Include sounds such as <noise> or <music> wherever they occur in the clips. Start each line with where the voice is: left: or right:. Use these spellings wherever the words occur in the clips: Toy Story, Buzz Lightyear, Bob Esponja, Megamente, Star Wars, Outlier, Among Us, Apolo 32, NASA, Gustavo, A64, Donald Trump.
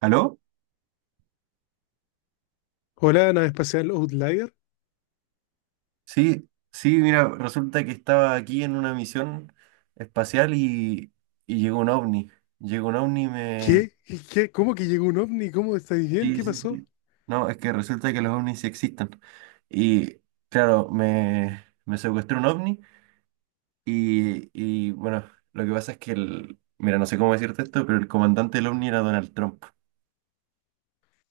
right: ¿Aló?
left: Hola, la nave espacial Outlier.
right: Sí, sí, mira, resulta que estaba aquí en una misión espacial y llegó un ovni. Llegó un ovni y me—
left: ¿Qué? ¿Qué? ¿Cómo que llegó un ovni? ¿Cómo estáis bien?
right: Sí,
left: ¿Qué
right: sí,
left: pasó?
right: sí. No, es que resulta que los ovnis sí existen. Y claro, me secuestró un ovni y bueno, lo que pasa es que el— Mira, no sé cómo decirte esto, pero el comandante del ovni era Donald Trump.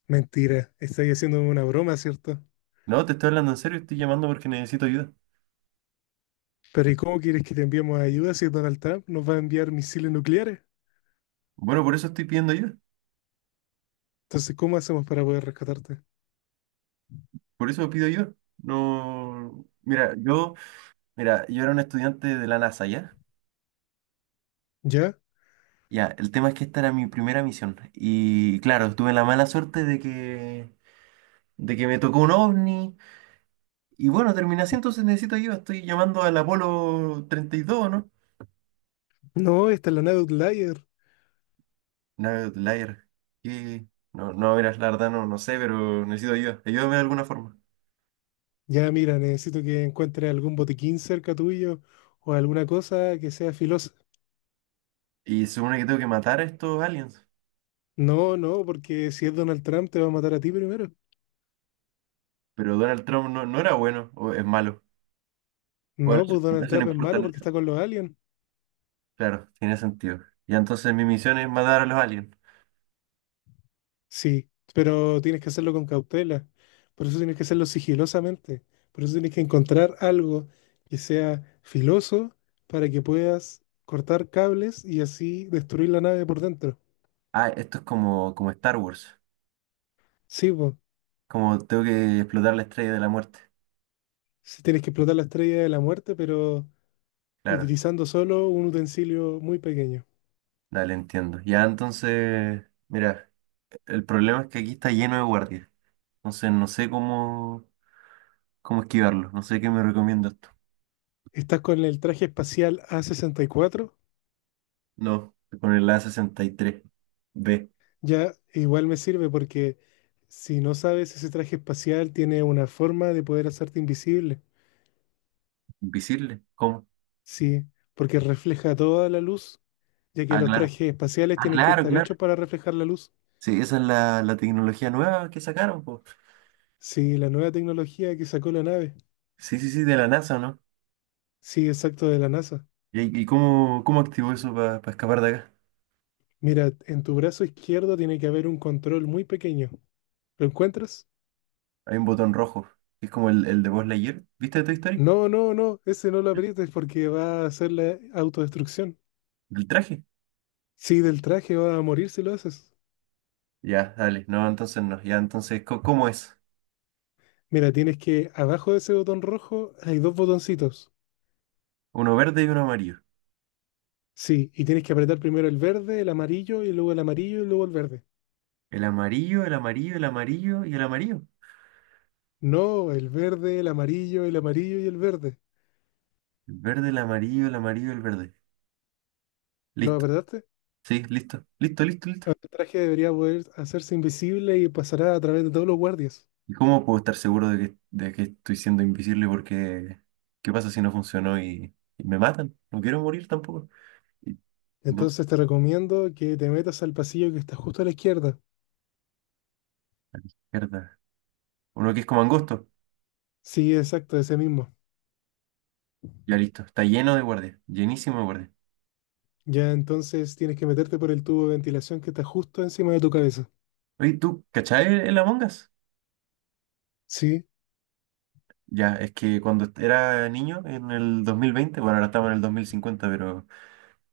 left: Mentira, estáis haciendo una broma, ¿cierto?
right: No, te estoy hablando en serio, estoy llamando porque necesito ayuda.
left: Pero ¿y cómo quieres que te enviemos ayuda si Donald Trump nos va a enviar misiles nucleares?
right: Bueno, por eso estoy pidiendo ayuda.
left: Entonces, ¿cómo hacemos para poder rescatarte?
right: Por eso pido ayuda. No. Mira, yo era un estudiante de la NASA, ¿ya?
left: ¿Ya?
right: Ya, el tema es que esta era mi primera misión. Y claro, tuve la mala suerte de que me tocó un ovni. Y bueno, terminé así, entonces necesito ayuda. Estoy llamando al Apolo 32, ¿no?
left: No, esta es la nave Outlier.
right: No, Lair. ¿Qué? No, no, mira, la verdad no, no sé, pero necesito ayuda. Ayúdame de alguna forma.
left: Ya, mira, necesito que encuentres algún botiquín cerca tuyo o alguna cosa que sea filosa.
right: Y se supone que tengo que matar a estos aliens.
left: No, no, porque si es Donald Trump te va a matar a ti primero.
right: Pero Donald Trump no era bueno, o es malo. Bueno,
left: No, pues
right: eso,
left: Donald
right: eso no
left: Trump es
right: importa.
left: malo
right: ¿No?
left: porque está con los aliens.
right: Claro, tiene sentido. Y entonces mi misión es matar a los aliens.
left: Sí, pero tienes que hacerlo con cautela. Por eso tienes que hacerlo sigilosamente. Por eso tienes que encontrar algo que sea filoso para que puedas cortar cables y así destruir la nave por dentro.
right: Ah, esto es como Star Wars.
left: Sí, pues,
right: Como tengo que explotar la Estrella de la Muerte.
left: sí tienes que explotar la estrella de la muerte, pero
right: Claro,
left: utilizando solo un utensilio muy pequeño.
right: dale, entiendo. Ya entonces, mira, el problema es que aquí está lleno de guardias. Entonces no sé cómo esquivarlo. No sé qué me recomienda esto.
left: Estás con el traje espacial A64,
right: No, con el A63B.
left: ya igual me sirve porque si no sabes, ese traje espacial tiene una forma de poder hacerte invisible.
right: Invisible. ¿Cómo?
left: Sí, porque refleja toda la luz, ya que
right: Ah,
left: los
right: claro.
left: trajes espaciales
right: Ah,
left: tienen que
right: claro,
left: estar
right: claro.
left: hechos para reflejar la luz.
right: Sí, esa es la tecnología nueva que sacaron, po.
left: Sí, la nueva tecnología que sacó la nave.
right: Sí, sí, sí, de la NASA, ¿no?
left: Sí, exacto, de la NASA.
right: ¿Y cómo activó eso para escapar de acá?
left: Mira, en tu brazo izquierdo tiene que haber un control muy pequeño. ¿Lo encuentras?
right: Hay un botón rojo, que es como el de Buzz Lightyear. ¿Viste de Toy Story?
left: No, no, no, ese no lo
right: ¿Mm?
left: aprietes porque va a hacer la autodestrucción.
right: ¿El traje?
left: Sí, del traje va a morir si lo haces.
right: Ya, dale. No, entonces no. Ya, entonces, ¿cómo es?
left: Mira, tienes que, abajo de ese botón rojo hay dos botoncitos.
right: Uno verde y uno amarillo.
left: Sí, y tienes que apretar primero el verde, el amarillo, y luego el amarillo, y luego el verde.
right: El amarillo, el amarillo, el amarillo y el amarillo.
left: No, el verde, el amarillo y el verde.
right: El verde, el amarillo, el amarillo, el verde.
left: ¿Lo
right: Listo.
left: apretaste?
right: Sí, listo. Listo, listo, listo.
left: Ahora el traje debería poder hacerse invisible y pasará a través de todos los guardias.
right: ¿Y cómo puedo estar seguro de que, estoy siendo invisible? Porque, ¿qué pasa si no funcionó y me matan? No quiero morir tampoco. Y- no,
left: Entonces te recomiendo que te metas al pasillo que está justo a la izquierda.
right: a la izquierda. Uno que es como angosto.
left: Sí, exacto, ese mismo.
right: Ya listo. Está lleno de guardias. Llenísimo de guardias.
left: Ya entonces tienes que meterte por el tubo de ventilación que está justo encima de tu cabeza.
right: Oye, ¿tú cachai el Among Us?
left: Sí,
right: Ya, es que cuando era niño, en el 2020, bueno, ahora estamos en el 2050, pero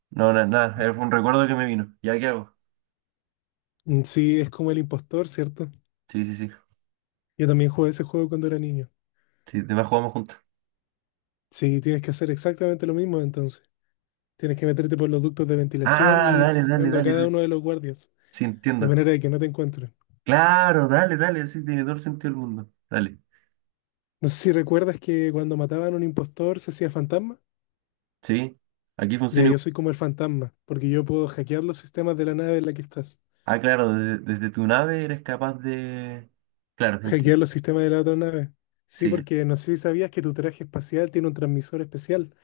right: no, nada, fue un recuerdo que me vino. ¿Ya qué hago?
left: sí, es como el impostor, ¿cierto?
right: Sí, sí, sí.
left: Yo también jugué ese juego cuando era niño.
right: Sí, demás jugamos juntos.
left: Sí, tienes que hacer exactamente lo mismo entonces. Tienes que meterte por los ductos de ventilación
right: Ah,
left: y ir
right: dale, dale,
left: asesinando a
right: dale,
left: cada
right: dale.
left: uno de los guardias,
right: Sí,
left: de
right: entiendo.
left: manera de que no te encuentren.
right: Claro, dale, dale, sí, tiene todo el sentido del mundo. Dale.
left: No sé si recuerdas que cuando mataban a un impostor se hacía fantasma.
right: Sí, aquí
left: Ya,
right: funciona
left: yo
right: igual.
left: soy como el fantasma, porque yo puedo hackear los sistemas de la nave en la que estás.
right: Ah, claro, desde, tu nave eres capaz de— Claro, entiendo.
left: Hackear los sistemas de la otra nave. Sí,
right: Sí,
left: porque no sé si sabías que tu traje espacial tiene un transmisor especial,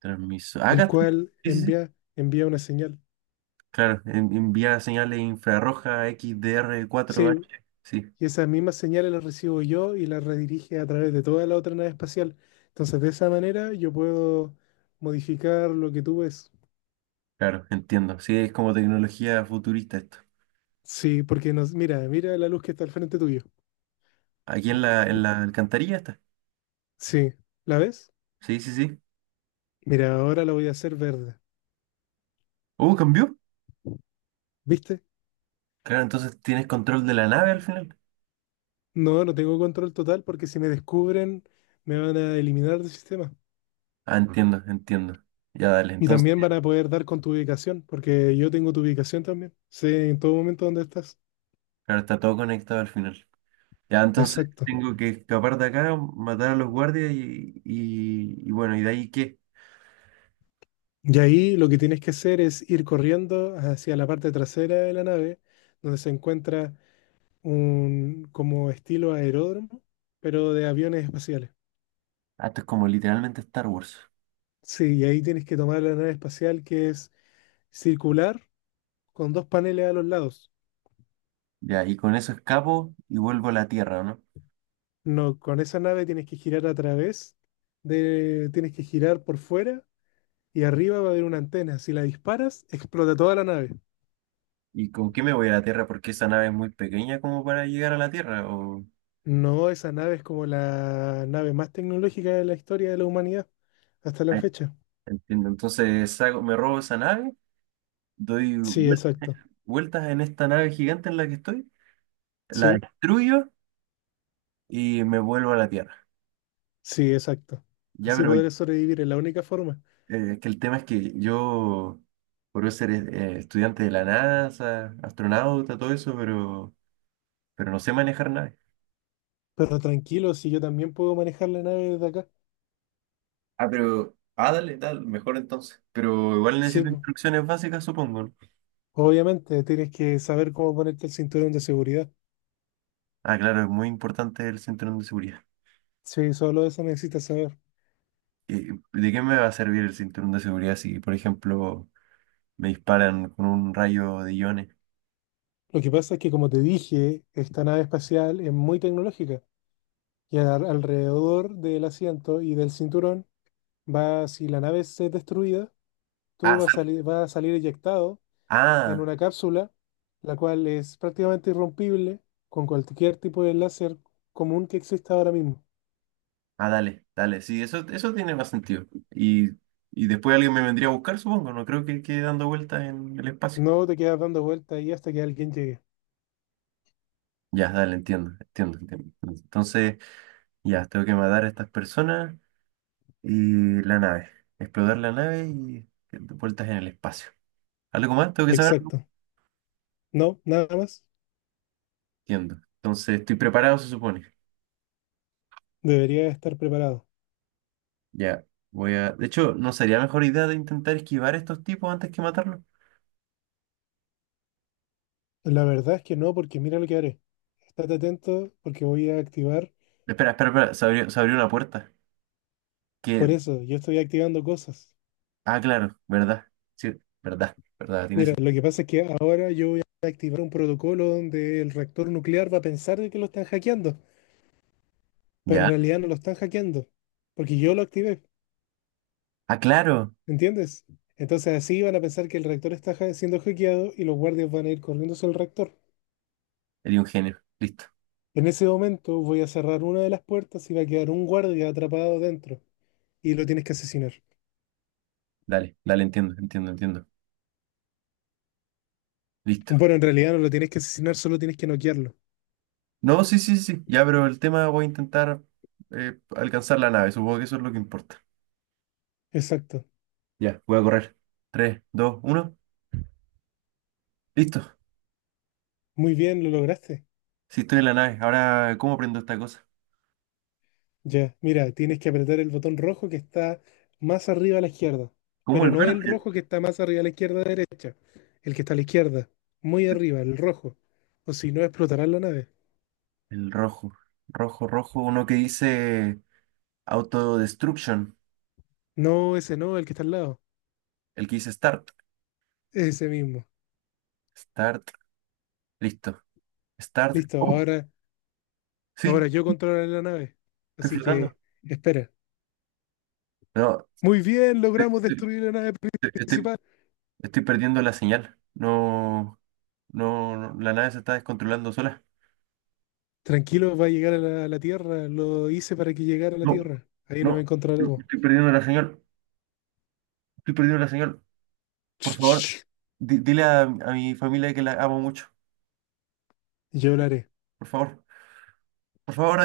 right: transmiso. Ah, acá
left: el
right: está.
left: cual
right: Sí, sí, sí.
left: envía una señal.
right: Claro, envía señales infrarroja XDR4H.
left: Sí,
right: Sí.
left: y esas mismas señales las recibo yo y las redirige a través de toda la otra nave espacial. Entonces, de esa manera yo puedo modificar lo que tú ves.
right: Claro, entiendo. Sí, es como tecnología futurista esto.
left: Sí, porque nos, mira, mira la luz que está al frente tuyo.
right: Aquí en la alcantarilla está.
left: Sí, ¿la ves?
right: Sí, sí, sí.
left: Mira, ahora la voy a hacer verde.
right: Cambió.
left: ¿Viste?
right: Claro, entonces tienes control de la nave al final.
left: No, no tengo control total porque si me descubren me van a eliminar del sistema.
right: Ah, ujú. Entiendo, entiendo. Ya dale,
left: Y
right: entonces,
left: también van a poder dar con tu ubicación, porque yo tengo tu ubicación también. Sé en todo momento dónde estás.
right: claro, está todo conectado al final. Ya, entonces
left: Exacto.
right: tengo que escapar de acá, matar a los guardias y bueno, ¿y de ahí qué?
left: Y ahí lo que tienes que hacer es ir corriendo hacia la parte trasera de la nave, donde se encuentra un como estilo aeródromo, pero de aviones espaciales.
right: Ah, esto es como literalmente Star Wars.
left: Sí, y ahí tienes que tomar la nave espacial que es circular con dos paneles a los lados.
right: Ya, y con eso escapo y vuelvo a la Tierra, ¿no?
left: No, con esa nave tienes que girar a través de, tienes que girar por fuera y arriba va a haber una antena. Si la disparas, explota toda la nave.
right: ¿Y con qué me voy a la Tierra? Porque esa nave es muy pequeña como para llegar a la Tierra, o—
left: No, esa nave es como la nave más tecnológica de la historia de la humanidad hasta la fecha.
right: Entiendo. Entonces me robo esa nave, doy
left: Sí, exacto.
right: vueltas en esta nave gigante en la que estoy, la
left: Sí,
right: destruyo y me vuelvo a la Tierra.
left: sí, exacto.
right: Ya,
left: Así
right: pero
left: podré sobrevivir, es la única forma.
right: que el tema es que yo, por ser estudiante de la NASA, astronauta, todo eso, pero no sé manejar naves.
left: Pero tranquilo, si yo también puedo manejar la nave desde acá.
right: Ah, pero, ah, dale, dale, mejor entonces. Pero igual
left: Sí,
right: necesito
left: po.
right: instrucciones básicas, supongo. ¿No?
left: Obviamente, tienes que saber cómo ponerte el cinturón de seguridad.
right: Ah, claro, es muy importante el cinturón de seguridad.
left: Sí, solo eso necesitas saber.
right: ¿De qué me va a servir el cinturón de seguridad si, por ejemplo— Me disparan con un rayo de iones.
left: Lo que pasa es que, como te dije, esta nave espacial es muy tecnológica y alrededor del asiento y del cinturón va, si la nave es destruida, tú
right: Ah,
left: vas a salir eyectado en
right: ah,
left: una cápsula, la cual es prácticamente irrompible con cualquier tipo de láser común que exista ahora mismo.
right: dale, dale. Sí, eso tiene más sentido. Y después alguien me vendría a buscar, supongo. No creo que quede dando vueltas en el espacio.
left: No te quedas dando vueltas ahí hasta que alguien llegue.
right: Ya, dale, entiendo, entiendo, entiendo. Entonces, ya, tengo que matar a estas personas y la nave. Explotar la nave y vueltas en el espacio. ¿Algo más? Tengo que saber.
left: Exacto. No, nada más.
right: Entiendo. Entonces, estoy preparado, se supone.
left: Debería estar preparado.
right: Ya, De hecho, ¿no sería mejor idea de intentar esquivar a estos tipos antes que matarlos?
left: La verdad es que no, porque mira lo que haré. Estate atento porque voy a activar.
right: Espera, espera, espera. Se abrió una puerta.
left: Por
right: Que—
left: eso, yo estoy activando cosas.
right: Ah, claro, verdad. Sí, verdad, verdad, tiene
left: Mira,
right: sentido.
left: lo que pasa es que ahora yo voy a activar un protocolo donde el reactor nuclear va a pensar de que lo están hackeando, pero en
right: Ya.
left: realidad no lo están hackeando, porque yo lo activé,
right: Ah, claro.
left: ¿entiendes? Entonces así van a pensar que el reactor está siendo hackeado y los guardias van a ir corriendo hacia el reactor.
right: Eres un genio. Listo.
left: En ese momento voy a cerrar una de las puertas y va a quedar un guardia atrapado dentro y lo tienes que asesinar.
right: Dale, dale, entiendo, entiendo, entiendo. Listo.
left: Bueno, en realidad no lo tienes que asesinar, solo tienes que noquearlo.
right: No, sí, sí, sí. Ya, pero el tema voy a intentar alcanzar la nave. Supongo que eso es lo que importa.
left: Exacto.
right: Ya, voy a correr. Tres, dos, uno. Listo.
left: Muy bien, lo lograste.
right: Sí, estoy en la nave. Ahora, ¿cómo prendo esta cosa?
left: Ya, mira, tienes que apretar el botón rojo que está más arriba a la izquierda,
right: ¿Cómo el
left: pero no el
right: verde?
left: rojo que está más arriba a la izquierda derecha, el que está a la izquierda, muy arriba, el rojo, o si no explotará la nave.
right: El rojo. Rojo, rojo. Uno que dice autodestruction.
left: No, ese no, el que está al lado,
right: El que dice start.
left: ese mismo.
right: Start. Listo. Start.
left: Listo,
right: Oh,
left: ahora,
right: sí,
left: ahora yo controlaré la nave,
right: estoy
left: así
right: flotando.
left: que espera.
right: No,
left: Muy bien,
right: te-
left: logramos
right: te-
left: destruir la nave
right: te- estoy,
left: principal.
right: estoy perdiendo la señal. No, no, no, la nave se está descontrolando sola.
left: Tranquilo, va a llegar a la Tierra, lo hice para que llegara a la
right: No,
left: Tierra. Ahí nos
right: no, no,
left: encontraremos.
right: estoy perdiendo la señal. Estoy perdiendo la señal. Por favor,
left: <tsk>
right: dile a mi familia que la amo mucho.
left: Yo hablaré.
right: Por favor, por favor,